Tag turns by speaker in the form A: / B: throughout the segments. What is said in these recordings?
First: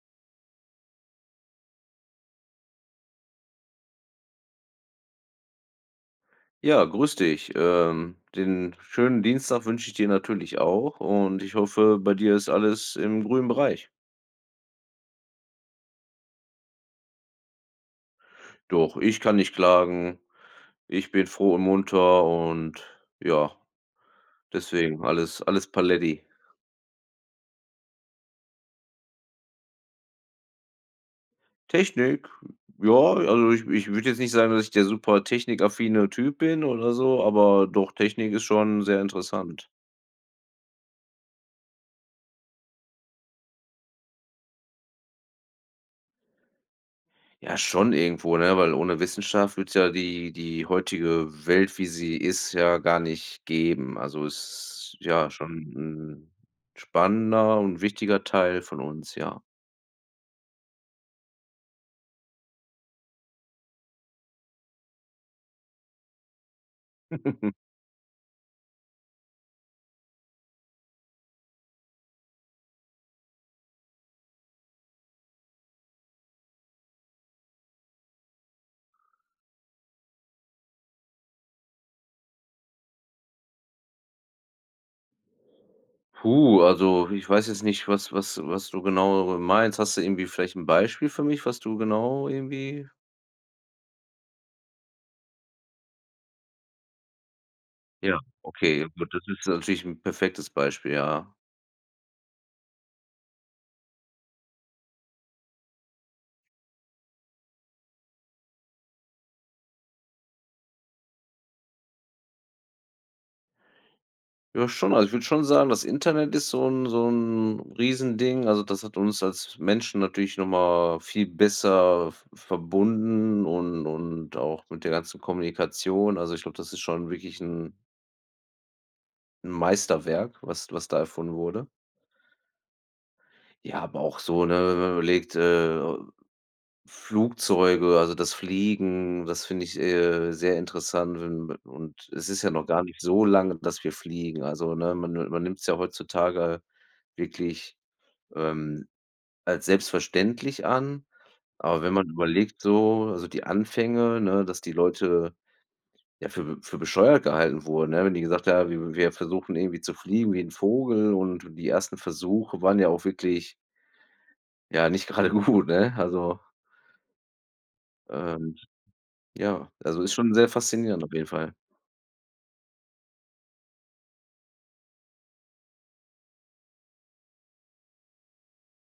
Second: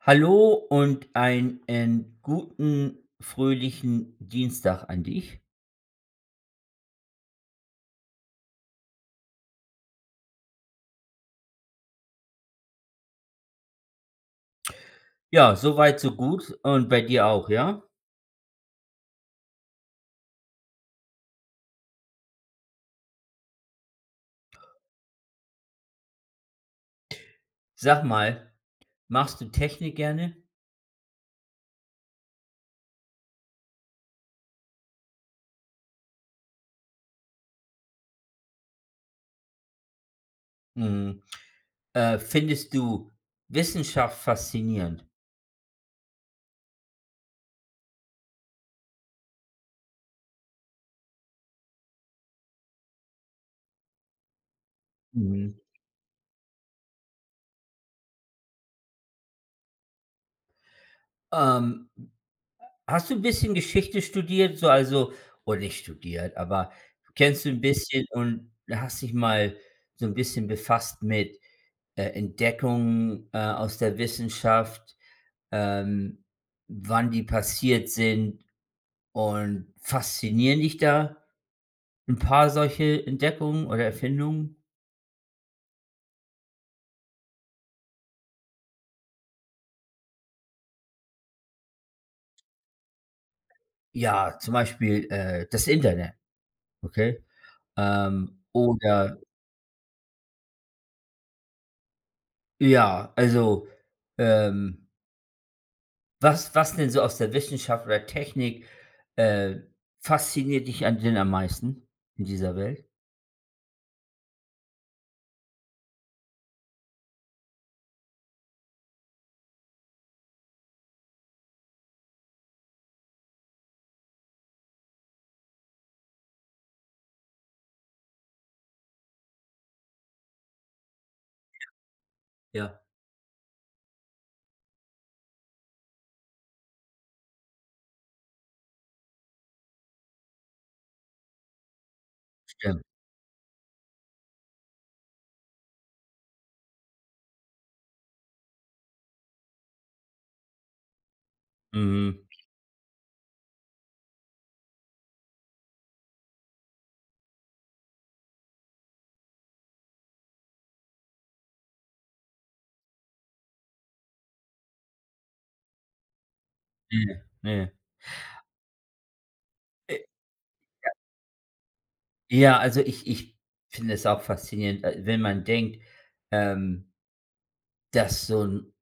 A: Hallo und einen guten, fröhlichen Dienstag an dich.
B: Ja. Grüß dich, ähm, den schönen Dienstag wünsche ich dir natürlich auch und ich hoffe, bei dir ist alles im grünen Bereich.
A: Ja, so weit, so gut. Und bei dir auch, ja?
B: Doch, ich kann nicht klagen. Ich bin froh und munter und ja. Deswegen, alles alles Paletti.
A: Sag mal, magst du Technik gerne?
B: Technik? Ja, also, ich ich würde jetzt nicht sagen, dass ich der super technikaffine Typ bin oder so, aber doch, Technik ist schon sehr interessant.
A: Mhm. Äh, findest du Wissenschaft faszinierend?
B: Ja schon irgendwo, ne, weil ohne Wissenschaft würde es ja die die heutige Welt, wie sie ist, ja gar nicht geben. Also, ist ja schon
A: Mhm.
B: 'n spannender und wichtiger Teil von uns, ja.
A: Ähm, hast du bisschen Geschichte studiert, so also, oder nicht studiert, aber kennst du 'n bisschen und hast dich mal so 'n bisschen befasst mit, äh, Entdeckungen, äh, aus der Wissenschaft, ähm, wann die passiert sind und faszinieren dich da 'n paar solche Entdeckungen oder Erfindungen?
B: Puh, also, ich weiß jetzt nicht, was was was du genau [unintelligible] meinst. Hast du irgendwie vielleicht 'n Beispiel für mich, was du genau, irgendwie?
A: Ja, zum Beispiel, äh, das Internet, okay?
B: Ja,
A: Ähm,
B: okay, gut,
A: oder
B: das ist natürlich 'n perfektes Beispiel. Ja.
A: Ja, also, ähm was was denn so aus der Wissenschaft oder Technik, äh, fasziniert dich an denn am meisten, in dieser Welt?
B: Ja schon. Also, ich würde schon sagen, das Internet ist so 'n so 'n Riesending. Also, das hat uns als Menschen natürlich noch mal viel besser v verbunden. Und und auch mit der ganzen Kommunikation. Also, ich glaube, das ist schon wirklich 'n 'N Meisterwerk, was was da erfunden wurde.
A: Ja. Ja.
B: Ja, aber auch so, ne? Wenn man überlegt, äh, Flugzeuge, also, das Fliegen, das finde ich, äh, sehr interessant. Und und es ist ja noch gar
A: Stimmt.
B: nicht so lange, dass wir fliegen, also, ne? Man ni man nimmt's ja heutzutage wirklich, ähm, als selbstverständlich an. Aber wenn man
A: Mhm.
B: überlegt, so also, die Anfänge, ne? Dass die Leute, ja, für für bescheuert gehalten wurde, ne? Wenn die gesagt haben: „W wir versuchen irgendwie, zu fliegen wie 'n Vogel.“ Und die ersten Versuche waren ja auch wirklich ja, nicht gerade gut, ne, also
A: Hier ne.
B: ähm, ja,
A: Äh,
B: also, ist schon sehr
A: ja.
B: faszinierend, auf jeden Fall.
A: Ja, also, ich ich finde es auch faszinierend, äh, wenn man denkt, ähm dass so 'n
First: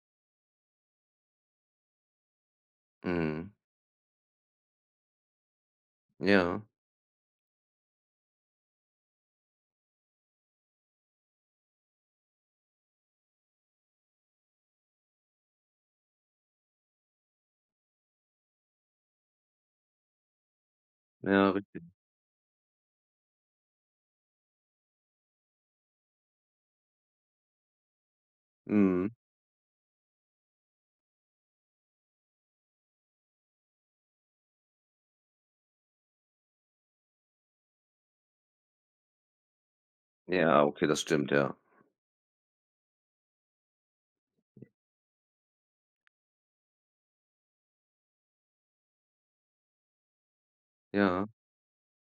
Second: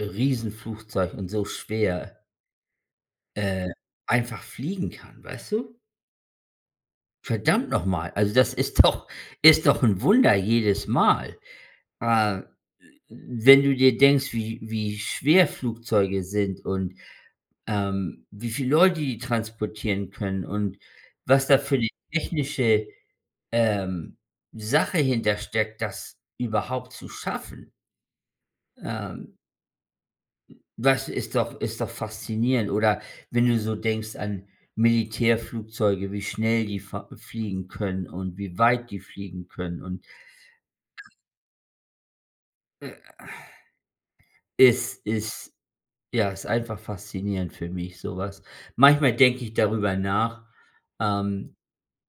A: Riesenflugzeug und so schwer
B: Mhm.
A: äh, einfach fliegen kann, weißt du?
B: Ja.
A: Verdammt noch mal. Also, das ist doch ist doch 'n Wunder jedes Mal. Äh, wenn du dir denkst, wie wie schwer Flugzeuge sind und, ähm, wie viel Leute die transportieren können und was
B: Ja,
A: da für
B: richtig.
A: 'ne technische, ähm, Sache hintersteckt, das überhaupt zu schaffen.
B: Mhm.
A: Ähm das ist doch ist doch faszinierend. Oder, wenn du so denkst an Militärflugzeuge, wie schnell die fa fliegen können und wie weit die fliegen können und
B: Ja, okay, das stimmt, ja.
A: Äh es, ist ja, ist einfach faszinierend für mich sowas. Manchmal denke ich darüber nach,
B: Ja.
A: ähm,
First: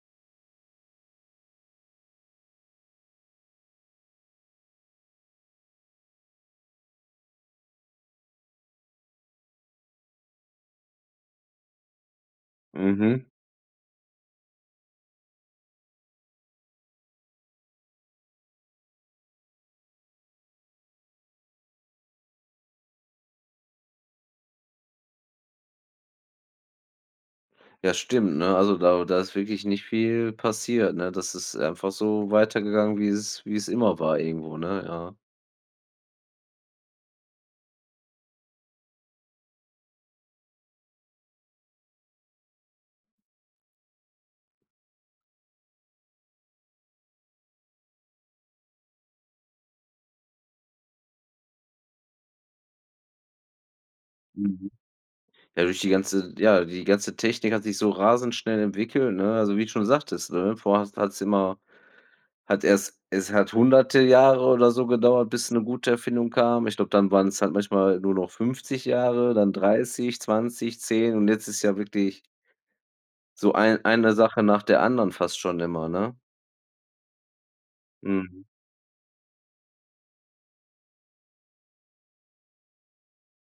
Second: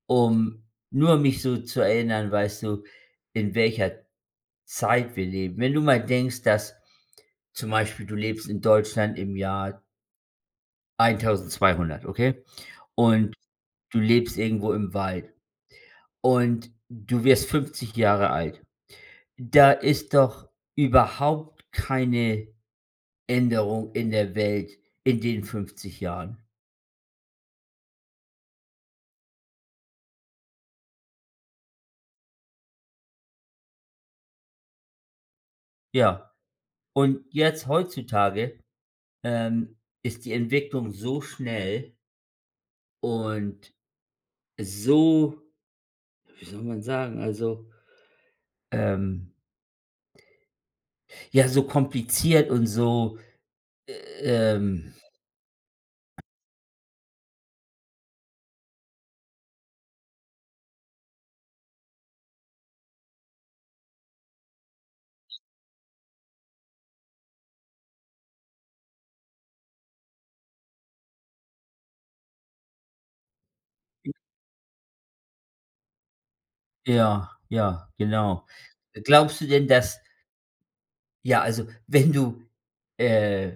A: um nur mich so zu erinnern, weißt du? In welcher Zeit wir leben. Wenn du mal denkst, dass zum Beispiel, du lebst in Deutschland im Jahr 1200 okay?
B: Mhm.
A: Und du lebst irgendwo im Wald. Und du wirst 50 Jahre alt. Da ist doch überhaupt keine Änderung in der Welt in den 50 Jahren.
B: Ja, stimmt, ne? Also, da da ist wirklich nicht viel passiert, ne? Das ist einfach so weitergegangen, wie es wie es immer war, irgendwo, ne? Ja.
A: Ja, und jetzt heutzutage, ähm, ist die Entwicklung so schnell Und so wie soll man sagen, also, ähm ja, so kompliziert und so,
B: Mhm.
A: ähm
B: Ja, durch die ganze ja, die ganze Technik hat sich so rasend schnell entwickelt, ne? Also, wie du schon sagtest, ne? Vorher hast hat's immer hat erst es hat hunderte Jahre oder so gedauert, bis 'ne gute Erfindung kam. Ich glaube, dann waren's halt manchmal nur noch 50 Jahre, dann 30, 20, 10, und jetzt ist ja wirklich so ein
A: [unintelligible]
B: eine Sache nach der anderen fast schon immer, ne?
A: Ja, ja,
B: Mhm.
A: genau. Äh, glaubst du denn, dass ja, also, wenn du, äh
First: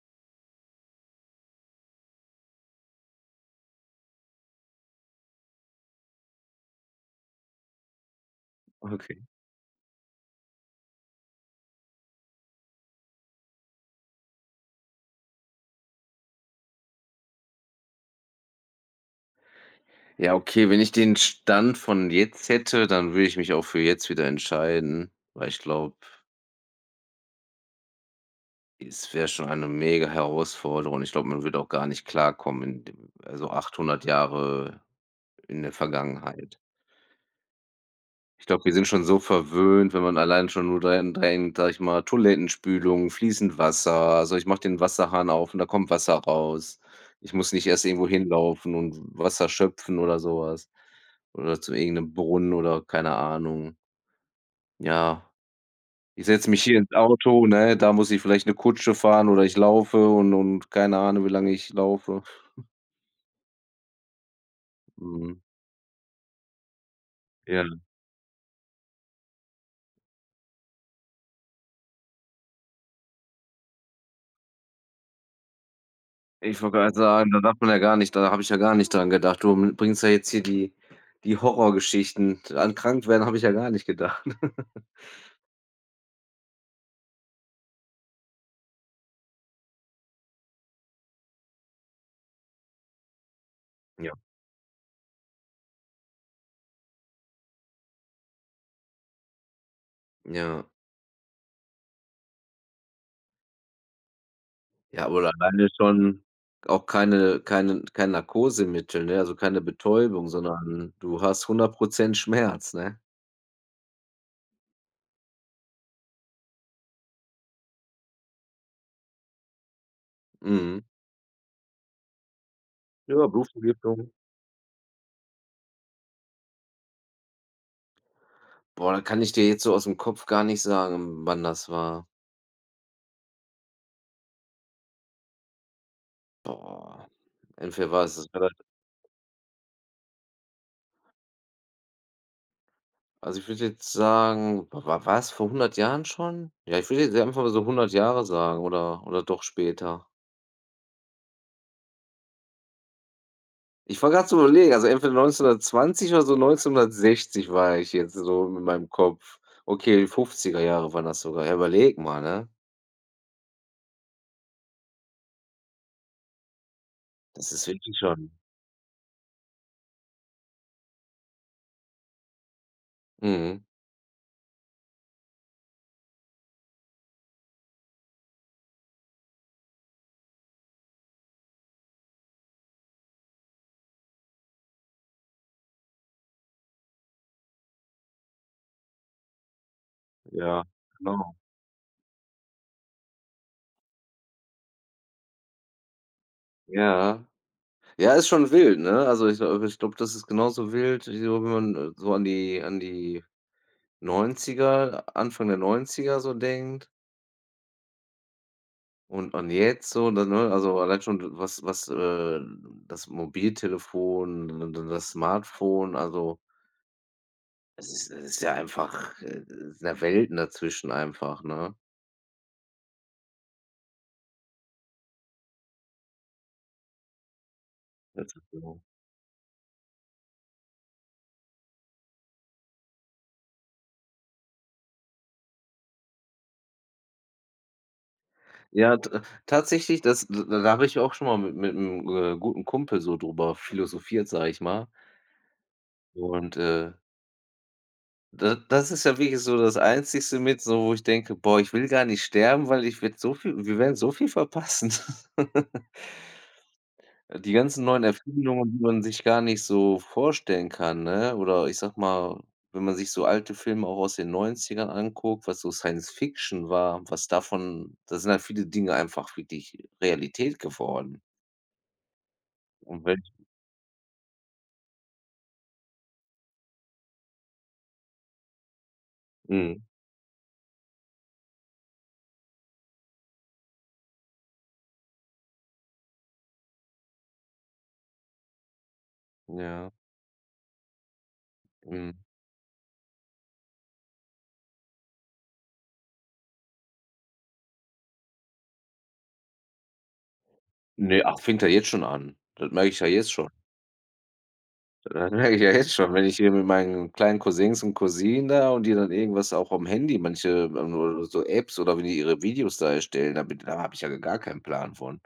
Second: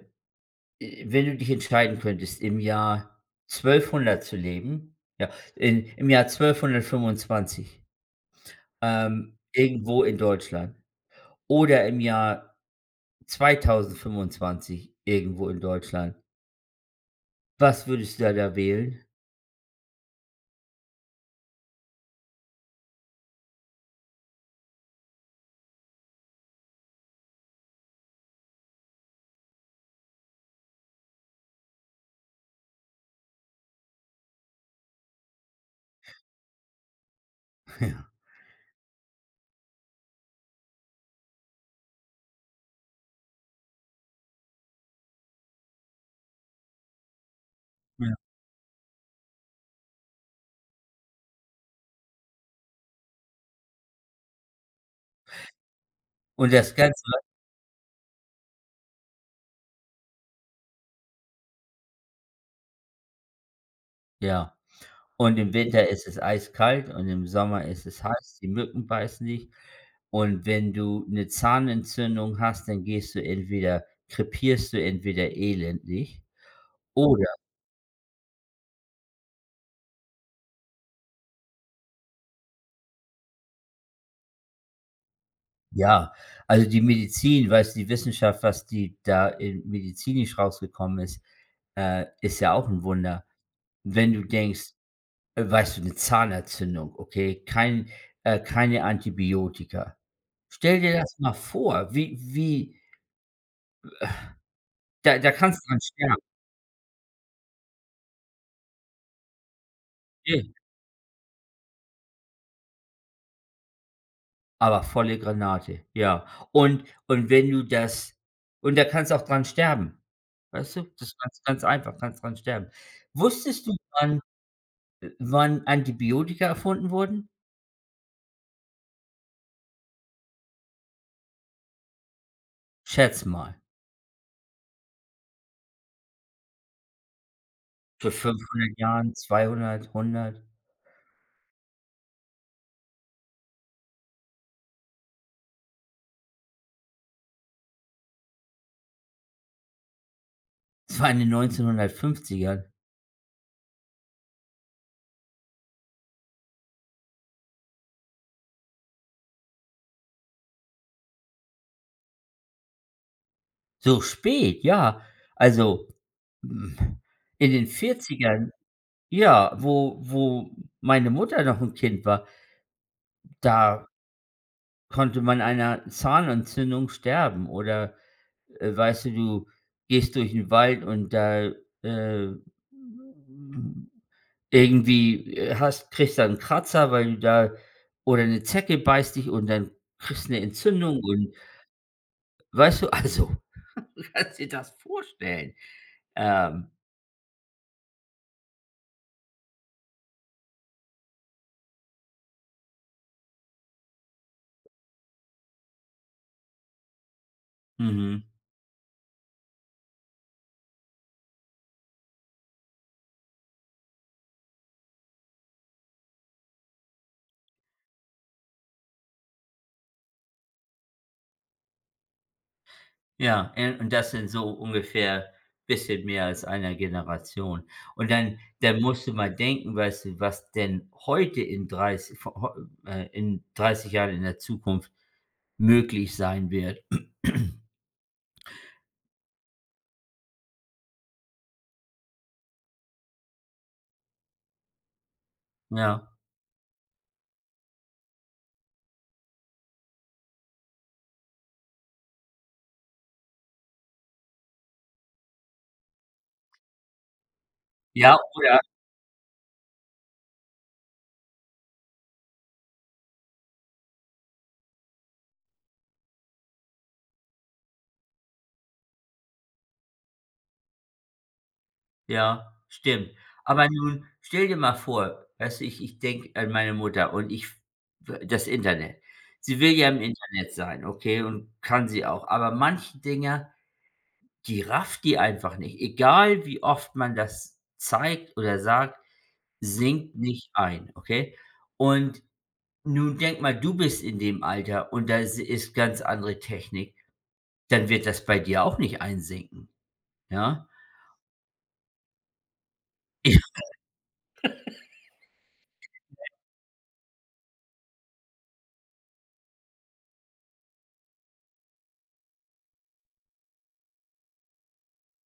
A: äh, wenn du dich entscheiden könntest, im Jahr 1200 zu leben ja, im im Jahr 1225,
B: Okay.
A: ähm, irgendwo in Deutschland oder im Jahr 2025 irgendwo in Deutschland was würdest da da wählen?
B: Ja okay, wenn ich den Stand von jetzt hätte, dann würde ich mich auch für jetzt wieder entscheiden, weil ich glaube es wäre schon eine mega Herausforderung. Ich glaube, man wird auch gar nicht klarkommen in dem also, 800 Jahre in der Vergangenheit.
A: Ja.
B: Ich glaube, wir sind schon so verwöhnt, wenn man allein schon nur dahin denkt, sage ich mal, Toilettenspülung, fließend Wasser. Also, ich mache den Wasserhahn auf und da kommt Wasser raus. Ich muss nicht erst irgendwo
A: Ja.
B: hinlaufen und Wasser schöpfen oder sowas oder zu irgend 'nem Brunnen, oder, keine Ahnung. Ja. Ich setze
A: Und
B: mich
A: das
B: hier ins
A: Ganze
B: Auto, ne? Da muss ich vielleicht 'ne Kutsche fahren oder ich laufe und und keine Ahnung, wie lange ich laufe.
A: Ja. Und
B: Mhm.
A: im Winter isses eiskalt und im Sommer
B: Ja.
A: isses heiß, die Mücken beißen dich. Und wenn du 'ne Zahnentzündung hast, dann gehst du entweder krepierst du entweder elendig,
B: Ich wollte grad
A: oder
B: sagen, da darf man ja gar nicht da habe ich ja gar nicht dran gedacht. Du bringst ja jetzt hier die die Horrorgeschichten, an Krankwerden habe ich ja gar nicht gedacht.
A: Ja. Also, die Medizin, weißt du, die Wissenschaft, was die da in medizinisch rausgekommen ist, äh, ist ja auch 'n Wunder. Wenn
B: Ja.
A: du denkst äh, weißt du, 'ne Zahnentzündung. Okay, kein äh, keine Antibiotika.
B: Ja.
A: Stell dir das mal vor, wie wie w
B: Ja,
A: da da
B: oder
A: kannst
B: alleine
A: dran sterben.
B: schon auch keine keinen kein Narkosemittel, ne? Also, keine Betäubung,
A: Ne.
B: sondern du hast 100 % Schmerz, ne?
A: Aber volle Granate. Ja, und und wenn du das und da kannst du auch dran sterben. Weißt
B: Mhm.
A: du, das ganz ganz einfach. Kannst dran sterben.
B: Ja,
A: Wusstest du
B: Blutvergiftung.
A: wann äh, wann Antibiotika erfunden wurden?
B: Boah, kann ich dir jetzt so aus 'm Kopf gar nicht sagen, wann das war.
A: Schätz mal.
B: Boah, äh, für
A: Vor
B: was, das wird halt
A: 500 Jahren, 200, 100?
B: Also, ich würde jetzt sagen, wa wa war's vor 100 Jahren schon? Ja, ich würde jetzt hier einfach mal so 100 Jahre sagen, oder oder doch später?
A: Es war in den 1950ern.
B: Ich war grad zu überlegen. Also, entweder 1920 oder so 1960 war ich jetzt so mit meinem Kopf. Okay, 50er Jahre waren das sogar. Ja, überlege mal, ne?
A: So spät, ja. Also, hm, in
B: Das
A: den
B: ist wirklich schon
A: 40ern ja, wo wo meine Mutter noch 'n Kind war
B: Mhm.
A: da konnte man einer Zahnentzündung sterben, oder, äh, weißt du, du gehst durch 'n Wald und da, äh, m irgendwie, äh, hast kriegst da 'n Kratzer, weil du da oder 'ne Zecke beißt dich. Und dann kriegst 'ne
B: Ja,
A: Entzündung und
B: genau.
A: weißt du, also, kannst dir das vorstellen? Ähm
B: Ja. Ja ist schon wild, ne? Also, ich, äh ich glaube, das ist genauso wild wie so wenn man so an die an die 90er, Anfang der 90er so denkt.
A: Mhm.
B: Und an jetzt so dann, ne? Also, alleine schon was was, äh, das Mobiltelefon, da da das Smartphone, also Es ist es ist ja einfach, äh sind ja Welten dazwischen einfach, ne?
A: Ja, äh, und das sind so ungefähr bisschen mehr als 1 Generation. Und
B: Das
A: dann
B: ist immer
A: dann musst du mal denken, weißt du, was denn heute in dreiß vo heu äh, in 30 Jahren in der Zukunft möglich sein wird.
B: Ja, ta tatsächlich, das da habe ich auch schon mal mit mit'm, äh, guten Kumpel so drüber philosophiert, sage ich mal.
A: Ja.
B: Und äh da das ist ja wirklich so das Einzigste mit, so wo ich denke: „Boah, ich will gar nicht sterben, weil ich werde so viel wir werden so viel verpassen.“ Äh, die ganzen neuen
A: Ja, oder
B: Erfindungen, die man sich gar nicht so vorstellen kann, ne? Oder ich sage mal, wenn man sich so alte Filme auch aus den 90er anguckt, was so Science-Fiction war, was davon da sind halt viele Dinge einfach wirklich Realität geworden.
A: Ja,
B: Und
A: stimmt.
B: wenn
A: Aber nun stell dir mal vor, weißt du? Ich ich denke an meine Mutter und ich f äh, das Internet. Sie will
B: Mhm.
A: ja im Internet sein. Okay, und kann sie auch. Aber manche Dinger, die rafft die einfach nicht. Egal, wie oft man das zeigt oder sagt,
B: Ja.
A: sinkt nicht ein, okay?
B: Mhm.
A: Und nun denke mal, du bist in dem Alter. Und das is ist ganz andere Technik. Dann wird das bei dir auch nicht einsinken. Ja?
B: Ne, ach, fängt ja jetzt schon an. Das merke ich ja jetzt schon. Das merke ich ja jetzt schon, wenn
A: [unintelligible]
B: ich hier mit meinen kleinen Cousins und Cousinen da und die dann irgendwas auch am Handy, manche ähm, ähm, so Apps oder wie die ihre Videos da erstellen, da bin da habe ich ja gar keinen Plan von.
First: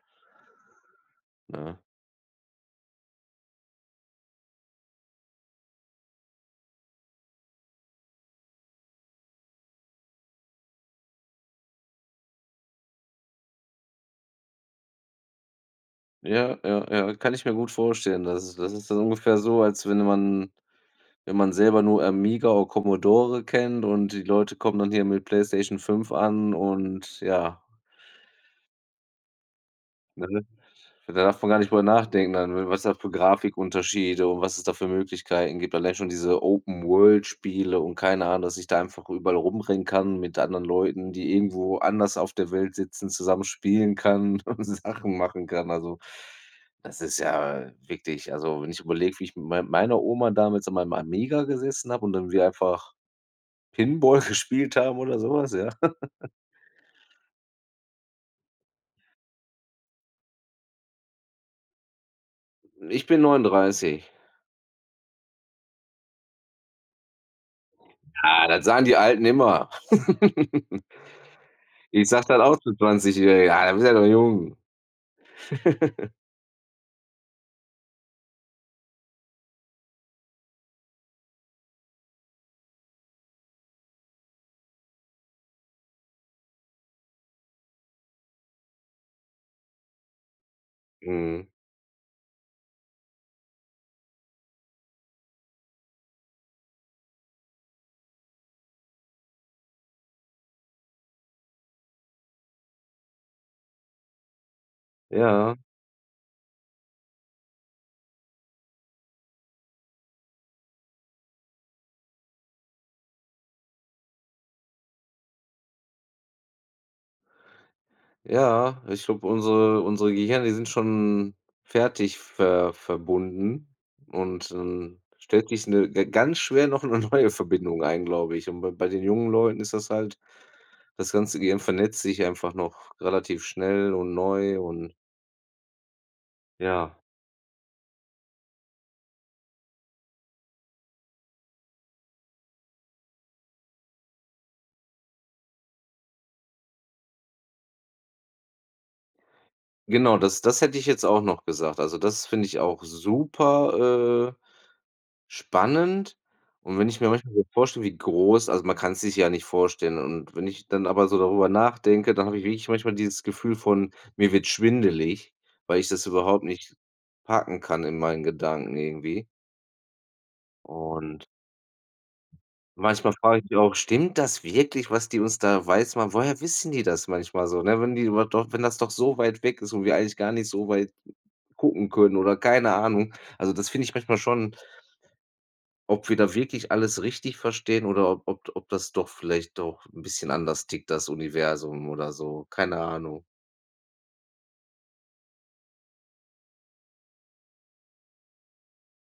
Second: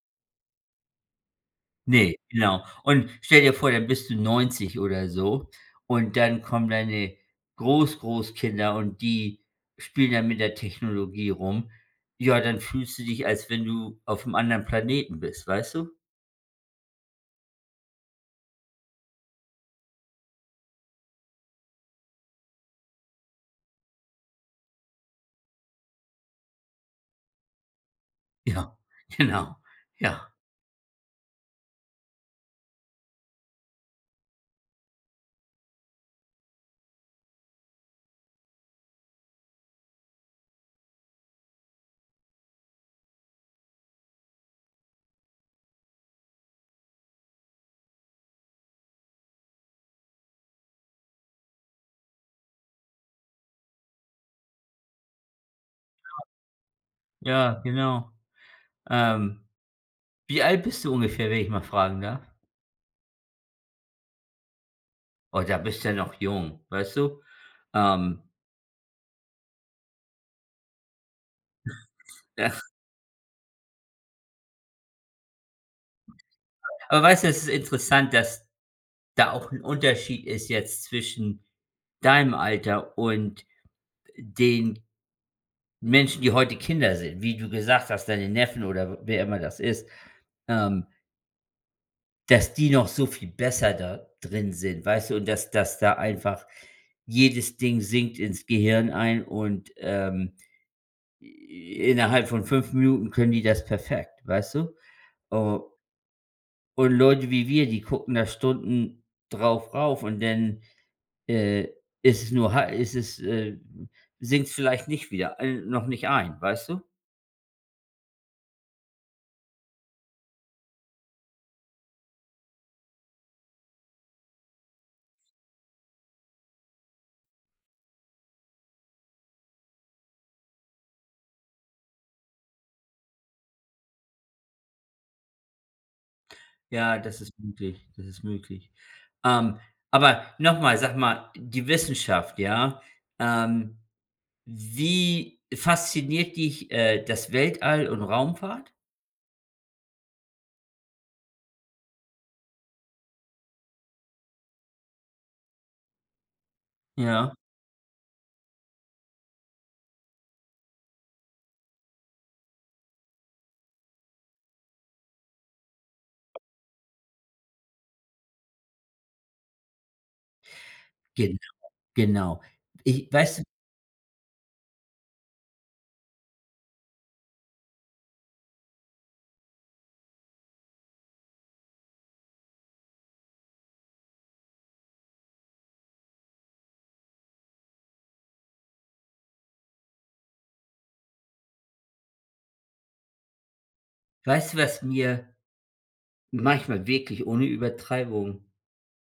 B: Ne?
A: Ne, genau. Und stell dir vor, dann bist du 90 oder so. Und dann kommen deine Groß-Großkinder. Und die spielen dann mit der Technologie rum. Ja, dann fühlst du dich, als wenn du aufm anderen Planeten bist, weißt du?
B: Ja, ja, ja, kann ich mir gut vorstellen. Das ist das ist dann ungefähr so, als wenn man wenn man selber nur Amiga o Commodore kennt und die Leute kommen dann hier mit PlayStation 5 an und ja.
A: Ja, genau. Ja.
B: Ne? Da darf man gar nicht drüber nachdenken, an was das für Grafikunterschiede und was es da für Möglichkeiten gibt, allein schon diese Open-World-Spiele und keine Ahnung, dass ich da einfach überall rumrennen kann mit anderen Leuten, die irgendwo anders auf der Welt sitzen, zusammen spielen kann und Sachen machen kann. Also, das ist ja wirklich, also, wenn ich überlege, wie ich mei meiner Oma damals an meinem Amiga gesessen habe und dann wir einfach Pinball gespielt haben oder sowas, ja?
A: Ja. Ja, genau. Ähm, wie alt bist du ungefähr, wenn ich mal fragen darf?
B: Ich bin 39.
A: Oh, da bist du ja noch jung, weißt du, ähm
B: Ha, das sagen die Alten immer. Ich sage dann
A: Ja.
B: auch zu 20 jährige: „Ah, du bist ja noch jung.“
A: Aber weißt du, es ist interessant, dass da auch 'n Unterschied ist, jetzt zwischen deinem Alter und den Menschen, die heute Kinder sind, wie du gesagt hast, deine Neffen oder w wer immer das ist, ähm
B: Mhm.
A: Das die noch so viel besser da drin sind, weißt du? Und dass dass da einfach jedes Ding sinkt ins Gehirn ein und, ähm. I innerhalb von 5 Minuten können die das perfekt, weißt du?
B: Ja.
A: O Und Leute wie wir, die gucken da Stunden darauf und denn, äh, ist es nur ha ist es, äh sinkt's vielleicht nicht wieder äh, noch nicht ein, weißt du?
B: Ja, ich glaube, unsere unsere Gehirne, die sind schon fertig ver verbunden. Und, ähm, stellt sich 'ne g ganz schwer noch 'ne neue Verbindung ein, glaube ich. Und bei bei den jungen Leuten ist das halt das ganze Gehirn vernetzt sich einfach noch relativ schnell und neu und Ja.
A: Ja, das ist möglich, das ist möglich. Ähm, aber noch mal, sag mal, die Wissenschaft, ja? Ähm, wie fasziniert dich, äh, das Weltall und Raumfahrt?
B: Genau das das hätte ich jetzt auch noch gesagt. Also, das finde ich auch super, äh, spannend. Und wenn ich mir
A: Ja.
B: manchmal so vorstelle, wie groß also, man kann's sich ja nicht vorstellen. Und wenn ich dann aber so darüber nachdenke, dann habe ich wirklich manchmal dieses Gefühl von: „Mir wird schwindelig“, weil ich das überhaupt nicht packen kann in meinen Gedanken irgendwie. Und
A: Genau, genau. Ich
B: manchmal
A: weißt du
B: frage ich auch: „Stimmt das wirklich, was die uns da weiß machen?“ Woher wissen die das manchmal so, ne, wenn die überhaupt doch wenn das doch so weit weg ist und wir eigentlich gar nicht so weit gucken können, oder keine Ahnung. Also, das finde ich manchmal schon ob wir da wirklich alles richtig verstehen oder ob ob d ob das doch vielleicht doch 'n bisschen anders tickt, das Universum oder so, keine Ahnung.
A: Weißt du, was mir manchmal wirklich ohne Übertreibung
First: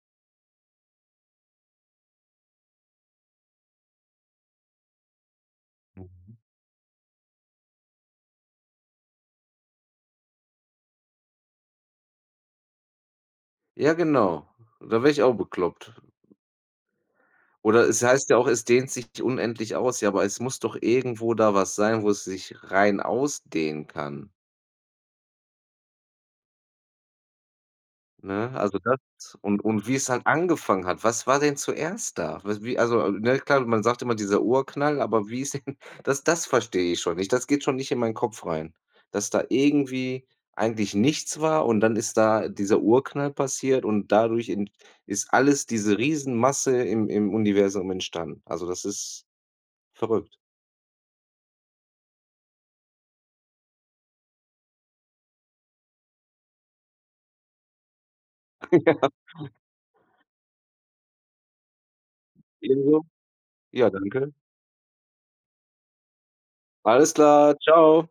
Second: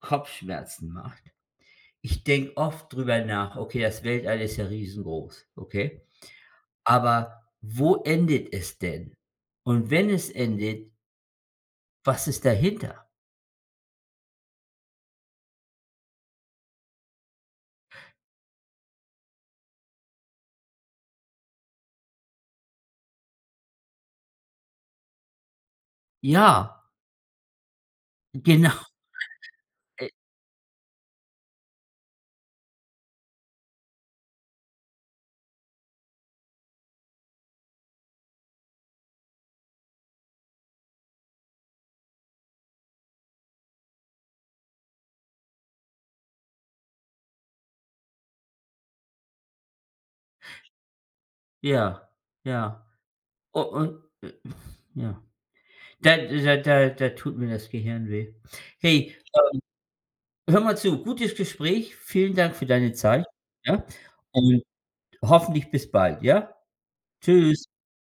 A: Kopfschmerzen macht? Ich denke oft drüber nach: „Okay, das Weltall ist ja riesengroß, okay?
B: Mhm.
A: Aber, wo endet es denn?“ Und wenn es endet „was ist dahinter?“.
B: Ja, genau. Da werde ich auch bekloppt. Oder es heißt ja auch, es dehnt sich unendlich aus, ja, aber es muss doch irgendwo da was sein, wo es sich rein ausdehnen kann?!
A: Ja.
B: Ne, also,
A: Genau.
B: das und und
A: Äh
B: wie's halt angefangen hat. Was war denn zuerst da? Was wie also, ne klar, man sagt immer dieser Urknall, aber wie ist denn das das verstehe ich schon nicht. Das geht schon nicht in meinen Kopf rein, dass da irgendwie eigentlich nichts war. Und dann ist da dieser Urknall passiert und dadurch in ist alles, diese Riesenmasse im im Universum entstanden. Also, das ist verrückt.
A: Ja, ja. U und, äh ja. Da da da da tut mir das Gehirn weh.
B: Ja.
A: Hey, ähm, hör mal zu, gutes Gespräch. Vielen Dank für deine
B: Ebenso.
A: Zeit, ja?
B: Ja, danke.
A: Und hoffentlich bis bald, ja?
B: Alles klar,
A: Tschüss.
B: Tschau.